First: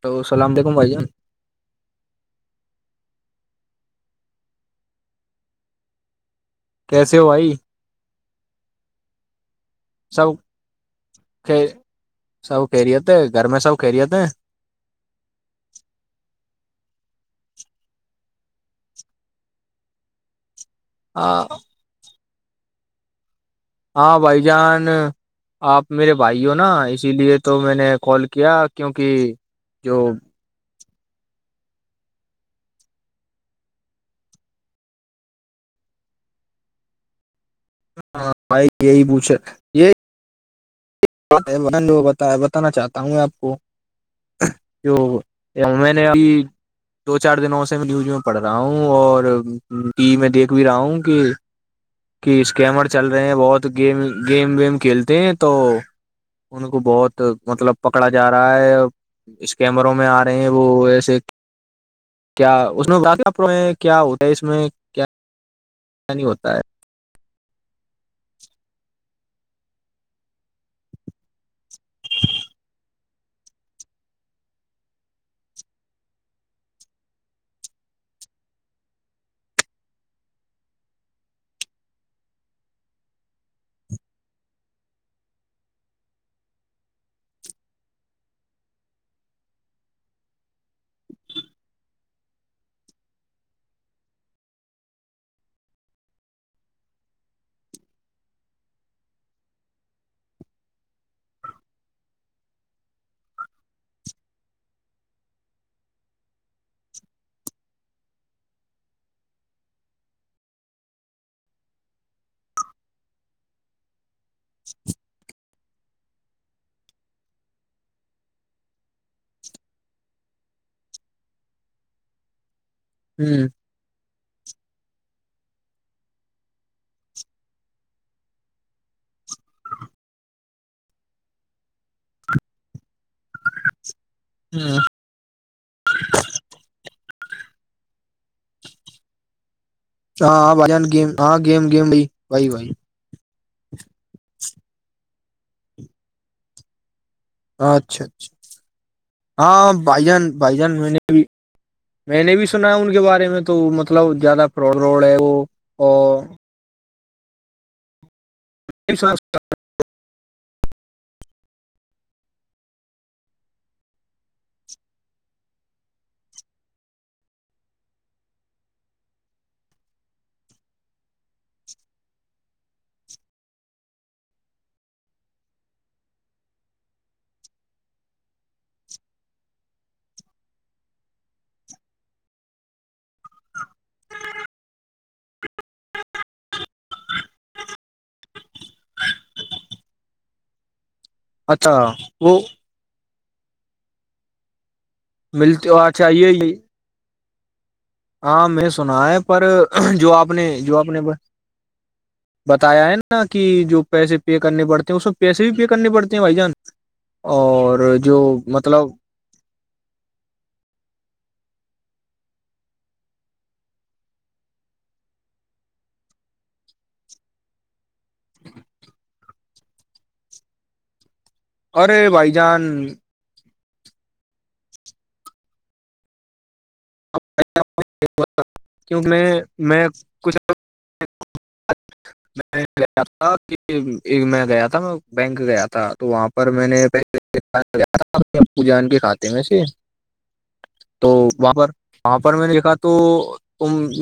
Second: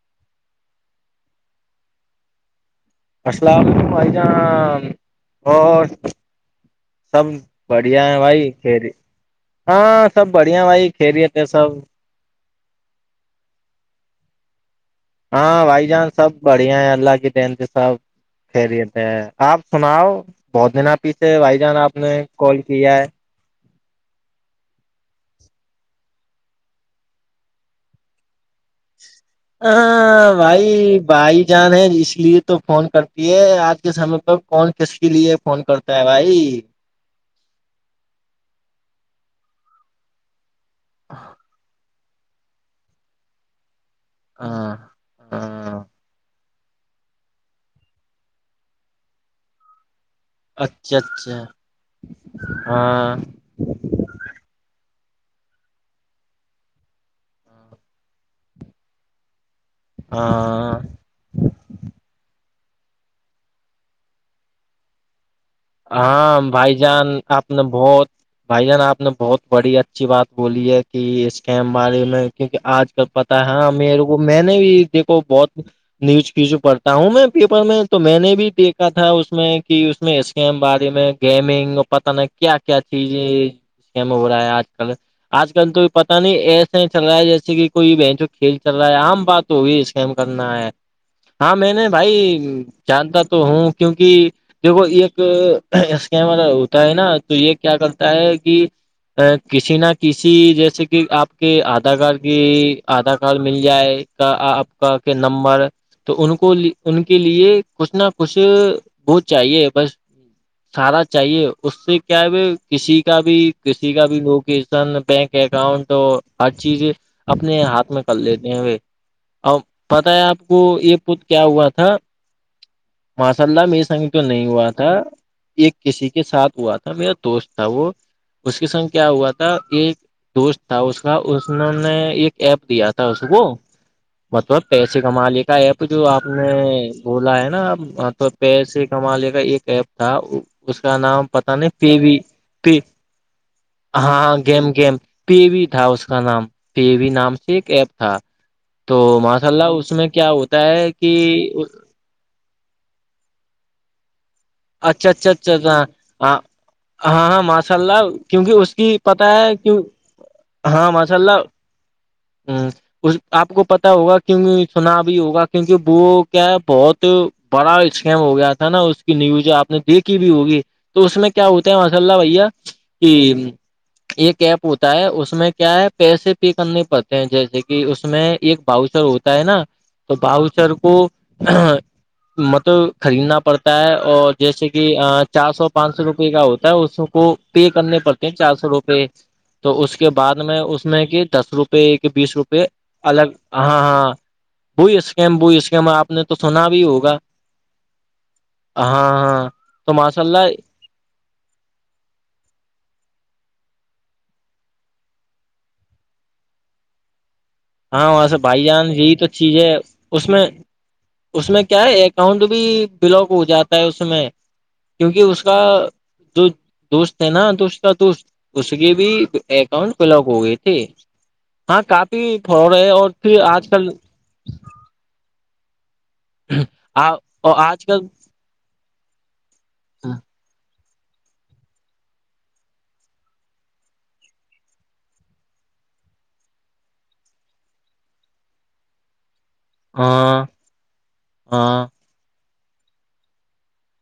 تو اللام علیکم بھائی جان السلام علیکم بھائی جاں اور کیسے ہو سب بھائی بڑھیا ہے بھائیری ہاں سب بڑھیا بھائی کریتے خیر سب سب فریےتے ہیں گھر میں سب فریےت ہیں ہاں بھائی جان سب بڑھیا ہیں اللہ کے ن سے سب خیریت ہے آپ سناؤ بہت دن آ پیچھے بھائی جان آپ نے کال کیا ہے ہاں بھائی جان آپ میرے بھائی ہو نا اسی لیے تو میں نے کال کیا کیوںکہ ہ بھائی بھائی جان ہے اس لیے تو فون کرتی ہے آج کے سمے پ کون کس کے لیے فون کرتا ہے بھائی ہاں بھائی یہی پوھے بتا بتانا چاہتا ہوں میں آپ کو ہاں تو ہاں میں نے اب دو چار دنوں سے میں نیوز میں پڑھ رہا ہوں اور ٹی وی میں دیکھ بھی رہا اچھا ہوں کہ اچھا کہ اسکیمر چل ہاں رہے ہیں بہت تو گیم گیم ویم کھیلتے ہیں تو ان کو بہت مطلب پکڑا جا رہا ہے اس کیمروں میں آ رہے ہیں ہاں وہ ایسے کیا اس میں ب پرو ہیں کیا ہوتا ہے اس میں کیا نہیں ہاں ہوتا ہے بھائی جان آپ نے بہت بھائی جان آپ نے بہت بڑی اچھی بات بولی ہے کہ اس کےم بارے میں کیونکہ آج کل پتاہ ہے میرے کو میں نے بھی د کو بہت نیوز کیچ پڑھتا ہوں میں پیپر میں تو میں نے بھی دیکھا تھا اس میں کہ اس میں ای بارے میں گیمنگ پت نہیں کیا کیا چیزم ہو رہا ہے آج کل آج کل تو پتا نہیں ایسا ہی چل رہا ہے جیسے کہ کوئی بہن جو کھیل چل رہا ہے عام بات تو بھی اسکم کرنا ہے ہاں میں نے بھائی جانتا تو ہوں کیونکہ دیکھو ایک اسکم ہوتا ہے نا تو یہ کیا کرتا ہے کہ کسی نہ کسی جیسے کہ آپ کے آدھار کارڈ کی آدھار کارڈ مل جائے کا آپ کا کہ نمبر تو ان کو ان کے لیے کچھ نہ کچھ بہت چاہیے بس [unintelligible] سارا چاہیے اس سے کیا ہے کسی کا بھی کسی کا بھی لوکیشن بینک اکاؤنٹ ہر چیز اپنے ہاتھ میں کر لیتے ہیں وہ اور پتا ہے آپ کو یہ پت کیا ہوا تھا ماشاء ہ اللہ میری سنگ تو نہیں ہوات تھا ایک کسی کے ساتھ ہوا تھا میرا دوست تھا وہ اس کے سنگ کیا ہوا تھا ایک دوست تھا اس کا اسوں نے ایک ایپ دیا تھا اس کو مطلب پیسے کمالے کا ایپ جو آپ نے بولا ہے نا تو پیسے کمالے کا ایک ایپ تھا ہاں ہاں بھائی اس جان کا گیم نام ہاں پتا گیم نہیں گیم پی بھائی و بھائی بھائی پ ہاںاں گیم گیم پ وی تھا اس کا نام پ وی نام ایک ہاں ایپ اچھا تھا اچھا تو ماشاء اللہ ہاں اس بھائی میں کیا جان بھائی ہوتا جان ہے میں نے کہ بھی میں نے بھی سنا ہے ان کے بارے میں تو مطلب زیادہ فراڈ راڈ اچھا ہے اچھا وہ اور اچھا ہاں ہاں ماشاء اللہ کیونکہ اس کی پتہ ہے کی ہاں ماشاء اللہ ہوں اس آپ کو پتا ہوگا کیوں سنا بھی ہوگا کیونکہ وہ کیا ہے بہت تو بڑا اسکیم ہو گیا تھا نا اس کی نیوز جو آپ نے دیکھی بھی ہوگی تو اس میں کیا ہوتا ہے ماشاء اللہ بھیا کہ ایک ایپ ہوتا ہے اس میں کیا ہے پیسے پے کرنے پڑتے ہیں جیسے کہ اس میں ایک باؤچر ہوتا ہے نا تو بؤچر کو مطلب خریدنا پڑتا ہے اور جیسے کہ چار سو پانچ سو روپے کا ہوتا ہے اس کو پے کرنے پڑتے ہیں چار سو روپے تو اس کے بعد میں اس میں کہ دس اچھا روپے کہ بیس وہ روپے الگ ہاں ہاں وہ اسکیم وہ ملتے اسکیم اچھا آپ نے تو یہ سنا بھی ہوگا ہاں میں سنا ہے پر ہاں تو جو ماشاء آپ اللہ نے جو آپنے بتایا ہے نا کہ جو پیسے پے کرنے پڑتے ہیں اس میں پیسے بھی پے کرنے پڑتے ہیں بھائی جان اور ہاں جو واںس بھائی جان مطلب یہی تو چیز ہے اس میں اس میں کیا ہے اکاؤنٹ بھی بلاک ہو جاتا ہے اس میں کیونکہ اس کا جو دوست ہے نا تو تو تو اس کی بھی اکاؤنٹ بلاک ہو گئی تھی ہاں ارے کاپی بھائی جان اور پھر آج کل آ آج کل [inaudible] کیوںک میں میں کچھ [inaudible] میں گیا تھا میں گیا تھا میں بینک گیا تھا تو وہاں پر میں نے [inaudible] اپو جان کے کھاتے میں سے ہاں تو بابر [inaudible] ہاں وہاں پر میں نے دیکھا تو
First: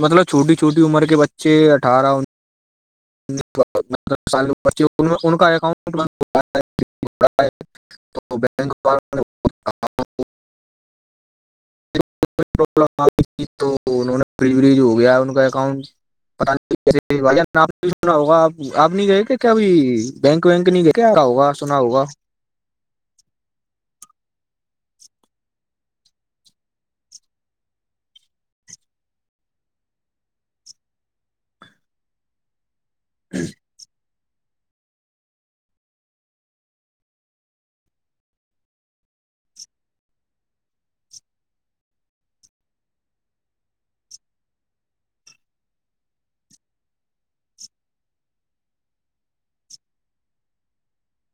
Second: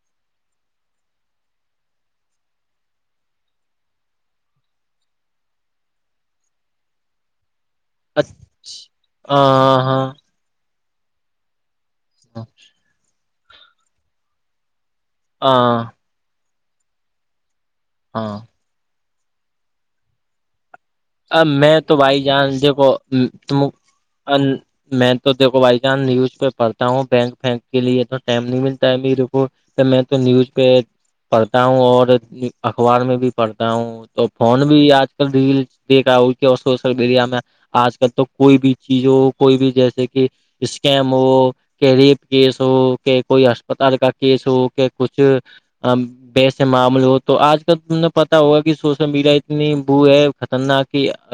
مطلب چھوٹی چھوٹی عمر کے بچے اٹھارہ سال ان کا اکاؤنٹ [inaudible] تو اچھا بینک ہ والوں ہ ہاں [inaudible] لم آ گئی تھی تو انہوں نے ڈلیوری جو ہو گیا ان کا اکاؤنٹ ہاں [inaudible] پ آپ سنا ہاں ہوگا آپ آپ نہیں گئے کہ کیا بینک وینک نہیں گئے [inaudible] اب سنا میں تو ہوگا بھائی جان دیکھو ت میں تو دیکھو بائی چانس نیوز پہ پڑھتا ہوں بینک فینک کے لیے تو ٹائم نہیں ملتا ہے میرے کو میں تو نیوز پہ پڑھتا ہوں اور اخبار میں بھی پڑھتا ہوں تو فون بھی آج کل ڈل دیکھا ہو کہ اور سوشل میڈیا میں آج کل تو کوئی بھی چیز ہو کوئی بھی جیسے کہ اس کے ہم وہ کہ ریپ کیس ہو کہ کوئی اسسپتال کا کیس ہو کہ کچھ ویسے معامول ہو تو آج کل تمیں پتا ہوا کہ سوشل میڈیا اتنی بو ہے [inaudible] تنااک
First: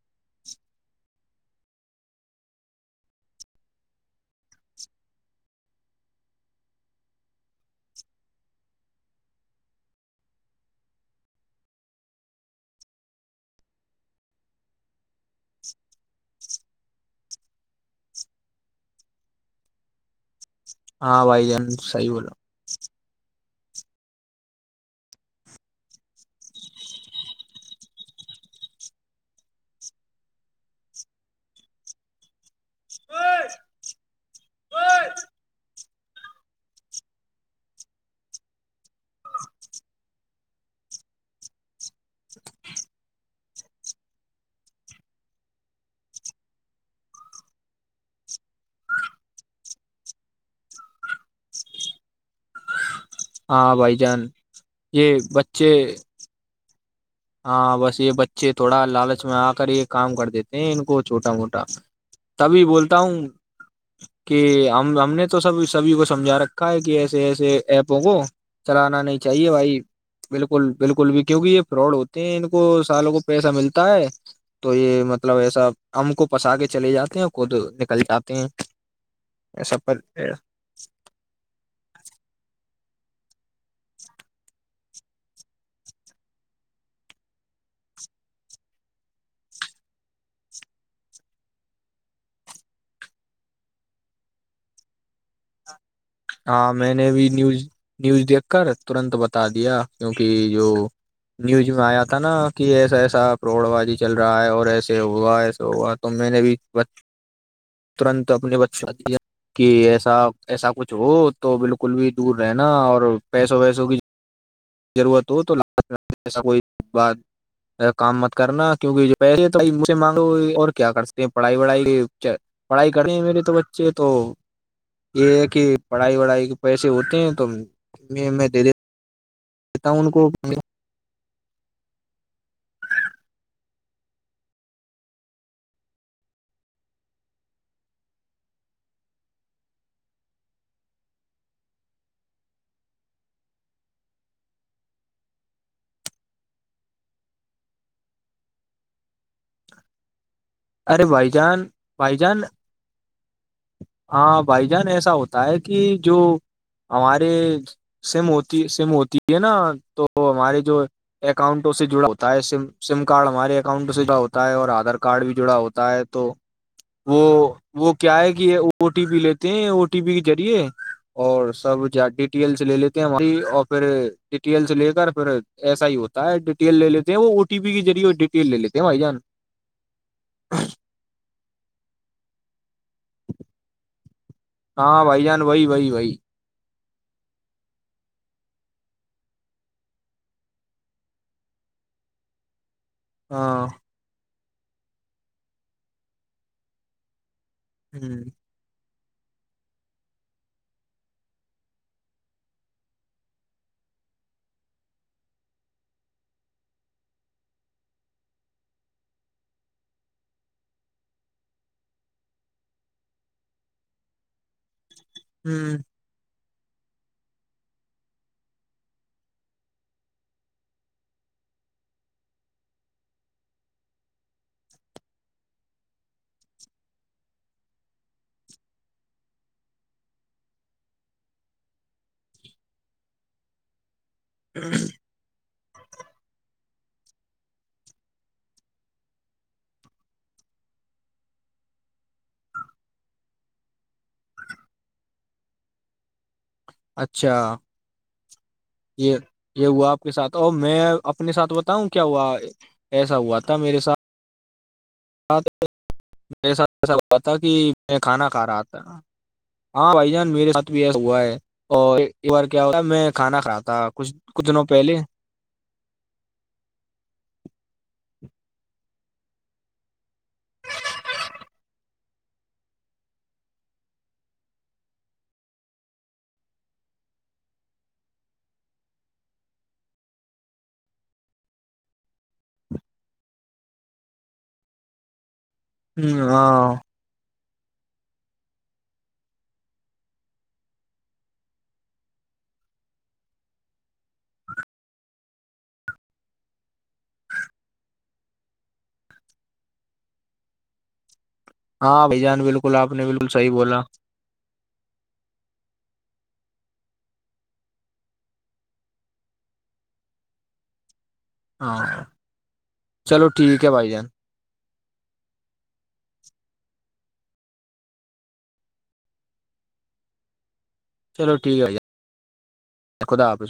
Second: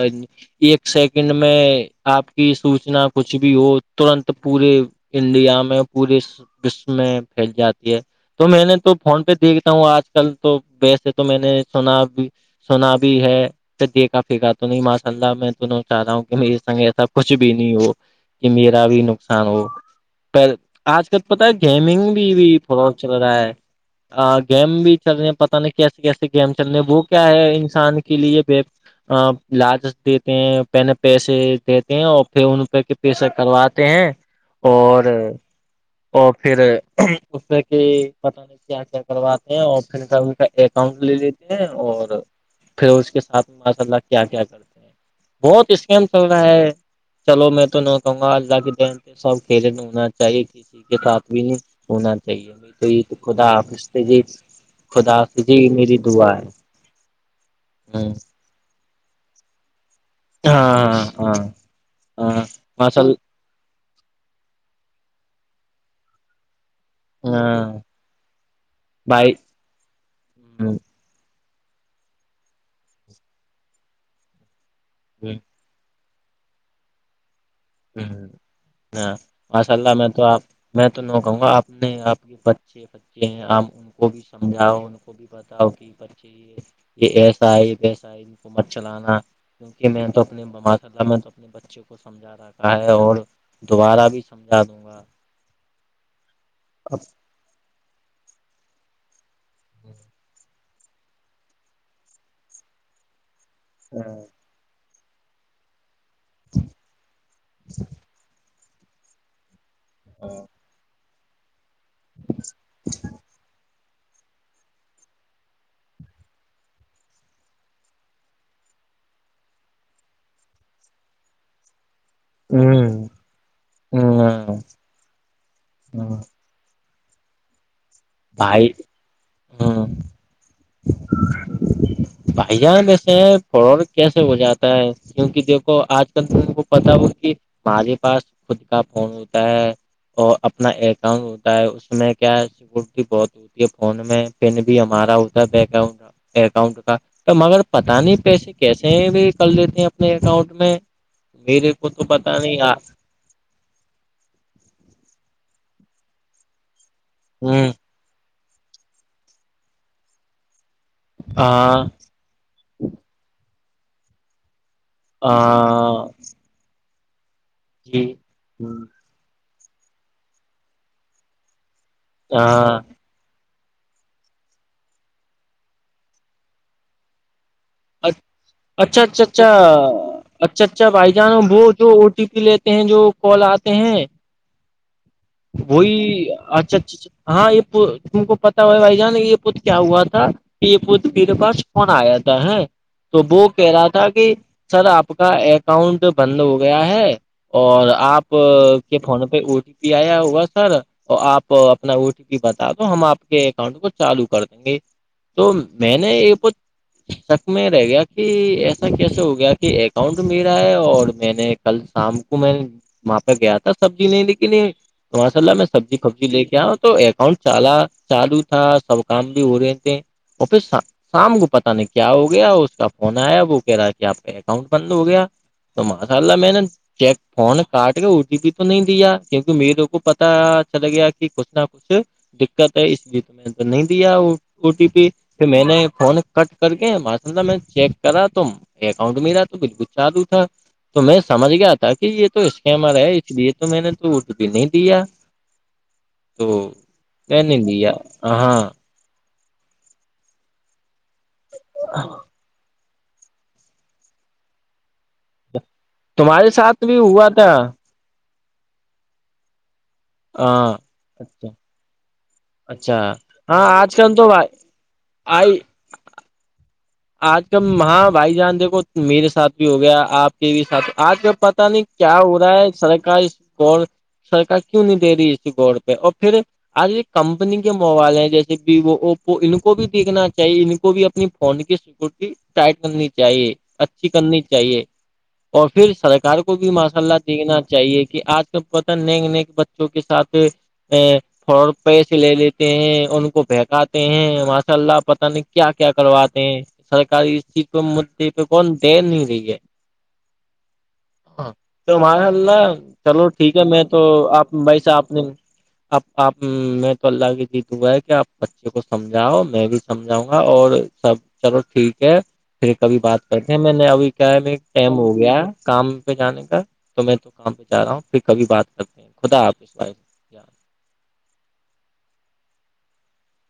[inaudible] ایک سیکنڈ میں آپ کی سوچنا کچھ بھی ہو ترنت پورے انڈیا میں پورے وشو میں پھیل جاتی ہے تو میں نے تو فون پہ دیکھتا ہوں آج کل تو ویسے تو میں نے سنا اب سنا بھی ہے پ دے کا پیکا تو نہیں ماشاء اللہ میں دونوں چاہ رہا ہوں کہ میرے سنگ ایسا کچھ بھی نہیں ہو کہ میرا بھی نقصان ہو پر آج کل ہاں تو پتا بھائی ہے جان صحیح گیمنگ بھی بولا بھی تھوڑا چل رہا ہے گیم بھی چل رہے ہیں پتہ نہیں کیسے کیسے گیم چل رہے ہیں وہ کیا ہے انسان کے لیے ب لجچ دیتے ہیں پہ پیسے دیتے ہیں اور پھر ان [inaudible] رپے کے پیسہ کرواتے ہیں اور [inaudible] اور پھر اس سے کہ پت [inaudible] کیا کیا کرواتے ہیں اور پھر س ان کا اکاؤنٹ لے لیتے ہیں اور پھر اس کے ساتھ [inaudible] ماشاء اللہ کیا کیا کرتے ہیں بہت اسکیم چل رہا ہے چلو میں تو نہ کہوں گا اللہ کے دن سب کھیل میں ہونا چاہیے ت ٹھیک ہے تو آپ بھی نہیں ہونا [unintelligible] صحی ابھی تو یہ تو خدا ہاں حافظ تھ بھائی جی جان خدا یہ حافظی بچے میری دعا ہے ہاں بس یہ ہاں بچے تھوڑا لالچ میں آ کر یہ کام کرتے دیتے ہیں ان کو ہاں چھوٹا ہاں موٹا ہاں تبھی بولتا ماشاء ہوں اللہ [unintelligible] کہ ہم ہم نے تو سب سبھی کو سمجھا رکھا ہے کہ ای ایسے ایسے ہاں ایپوں کو چلانا نہیں چاہیے بھائی بالکل ہ بالکل بھی کیونکہ یہ فراڈ ہوتے ہیں ان کو سالوں کو پیسہ ملتا ہے تو یہ مطلب ایسا ام کو پسا کے چلے جاتے ہیں خود نکل ہ جاتے ہیں ہ ماشاء ایسا اللہ پر میں تو آپ [unintelligible] میں تو ن کہوں گا آپ نے آپ کے بچے بچے ہیں آ ان کو بھی سمجھاؤ ان کو بھی بتاؤ کہ بچے یہ یہ ایسا ہے ویسا ہے حکومت چلانا کیوںکہ میں تو اپنے مما ص اللہ میں تو اپنے بچوں کو سمجھا رہا ہے اور دوبارہ بھی سمجھا دوں گا ہاں میں اب نے بھی نیوز نیوز دیکھ کر ترنت بتا دیا کیوںکہ جو نیوز میں آیا تھا نا کہ ایسا ایسا پروڑ بازی چل ہ رہا ہے اور ایسے ہوا ایسے ہوا میں نے بھی ترنت اپنے بچوں دیا کہ ایسا ایسا جو تو بالکل بھی دور رہناا اور پیسوں ویسوں کی ضرورت ہو تو جسا کوئی بات کام مت کرنا کیونک پیسے مجھ سے مانگے اور کیا کر سکتے ہیں پڑھائی وڑھائی پڑھائی کرتے ہیں میرے تو بچے تو ہ یہ ہے کہ پڑھائی ہ وڑھائی پہل سے ہوتے ہیں تو د بھائی د ہ تا ان کو بھائی جان ویسے ہیں فور کیسے ہو جاتا ہے کیوںکہ دیکھو آج کل ت کو پتا ہو کہ ہمارے پاس خود کا فون ہوتا ہے اور اپنا اکاؤنٹ ہوتا ہے اس میں کیا ہے بھی بہت ہوتی ہے فون میں پن بھی ہمارا ہوتا ہے بیک گراؤن اکاؤنٹ کا تو مگر پتاہ نہیں پیسے کیسے بھی کر لیتے ہیں اپنے اکاؤنٹ میں ارے بھائی جان میرے کو تو بھائی پتا جان نہیں آ ہاں بھائی جان ایسا ہوتا ہے کہ جو ہمارے ہاں سیم ہوتی سیم ہوتی ہے نا تو ہمارے جو اکاؤنٹوں سے جڑا ہوتا ہوتا ہے س سم کارڈ ہمارے اکاؤنٹ میں جڑا ہوتا ہے اور آدھار کارڈ بھی جڑا ہوتا ہے ہاں تو وہ وہ جی کیا ہے گ یہ او ٹی پی لیتے ہیں او ٹی پی کے ذریعے اور سب ڈیٹیلس لے ہاں لیتے اور پھر ڈٹیلس لے کر پھر ایسا ہی ہوتا ہے ڈیٹیل لے لیتے ہیں وہ ا ٹیی کے ذریے ڈٹیل لے لیتے ہیں بائی اچھا جان اچھا اچھا اچھا اچھا بھائی جان وہ جو او ٹی پی لیتے ہیں جو کال آتے ہیں وہی اچھا اچھا اچا ہاں یہ تم کو پتا ہو ہے بھائی جان یہ پوت کیا ہوا تھا پ پت پیر پاس فن آیا تھا ہے تو وہ ہاں کہہ رہا تھا کہ سر آپ کا اکاؤنٹ بند ہو گیا ہے اور ہ آپ کے فون پہ او ٹی پی آیا ہوا سر اور آپ اپنا او ٹی پی بتا دو ہم آپ کے اکاؤنٹ کو چالو کر دیں گے تو میں نے یہ میں رہ گیا کہ ایسا کیسے ہو گیا کہ اکاؤنٹ میرا ہے اور میں نے کل شام کو میں وہاں پہ گیا تھا سبزی نہیں ل کے لی ماشا اللہ میں ہ سبزی پبزی لے کے آؤ تو اکاؤنٹ چال چالو تھا سب کام بھی ہو رہے تھے ا پھر شام کو پتہ نہیں کیا ہوگا گیا اس کا فون آیا وہ کہہ رہا کہ آپ کا اکاؤنٹ بند ہو گیا تو ماشاء اللہ میں نے چیک فون کاٹ کے او ٹی پی تو نہیں دیا کیونکہ میروں کو پتا چل گیا کہ کچھ نہ کچھ دقت ہے اس لیے تو اند نہیں دیا او ٹی پی پھر میں نے فون کٹ کر کے میں چیک کرا ت اکاؤنٹ ملاا تو بالکل چالو تھا تو میں سمجھ گیا تھا کہ یہ تو اسکمر ہے اس لیے تو میں نے تو اردو بھی نہیں دیا [inaudible] تو اچھا میں نے لیا ہاں یہ یہ ہوا آپ کے ساتھ اور میں اپنے ساتھ بتاؤں کیا ہوا ایسا ہوا تھا میرے ساتھ میرے ساتھ ایسا ہوا تھا کہ میں کھانا کھا رہا تھا ہاں بھائی جان میرے ساتھ ہاں بھی یہ ہوا ہے اچھا اور ایک بار کیا ہوتا ہے اچھا میں کھانا کھا ہاں تھا آج کچھ کل تو کچھ دنوں پہلے آئی آج کا ہاں بھائی جان دیکھو میرے ساتھ بھی ہو گیا آپ کے بھی ساتھ آج کا پتاہ نہیں کیا ہو رہا ہے سرک اس گڑ سرکار کیوں نہیں دے رہی اس گڑ پہ اور پھر آج یہ کمپنی کے موبائل ہیں جیسے بھی وہ اوپو ان کو بھی دیکھنا چاہیے ان کو بھی اپنی فون کے کرتی ٹائٹ کرنی چاہیے اچھی کرنی چاہیے اور پھر ہوں، سرکار کو بھی ہاں ماشاء اللہ سیکھنا چاہیے کہ آج تو پت نیک نیک بچوں کے ساتھ ا فورا پیسے لے لیتے ہیں ان کو بہکاتے ہیں ماشاء اللہ پتہ نہیں کیا کیا کرواتے ہیں سرکاری اس چیز پہ مدے پہ کون دے نہیں رہی ہے ہ تو ہاں بھائی ماشء جان اللہ بالکل آپ نے چلو بالکل صحیح ٹھیک ہے بولا میں تو آپ بھائیس آپ نے اب آپ میں تو اللہ کی جی د ہا ہے کہ آپ بچے کو سمجھاؤ میں بھی سمجھاؤں گا اور سب چلو ٹھیک ہاں ہے پھر کبھی بات چلو کرتے ہیں ٹھیک ہے میں نے بھائی جان ابھی کیا ہے میں ایک ٹائم ہو گیا ہے کام پہ جانے کا تو میں تو کام پہ جا رہا ہوں پھر کبھی بات کرتے خدا حفظ بھائی چلو ٹھیک ہے بھ خدا حافظ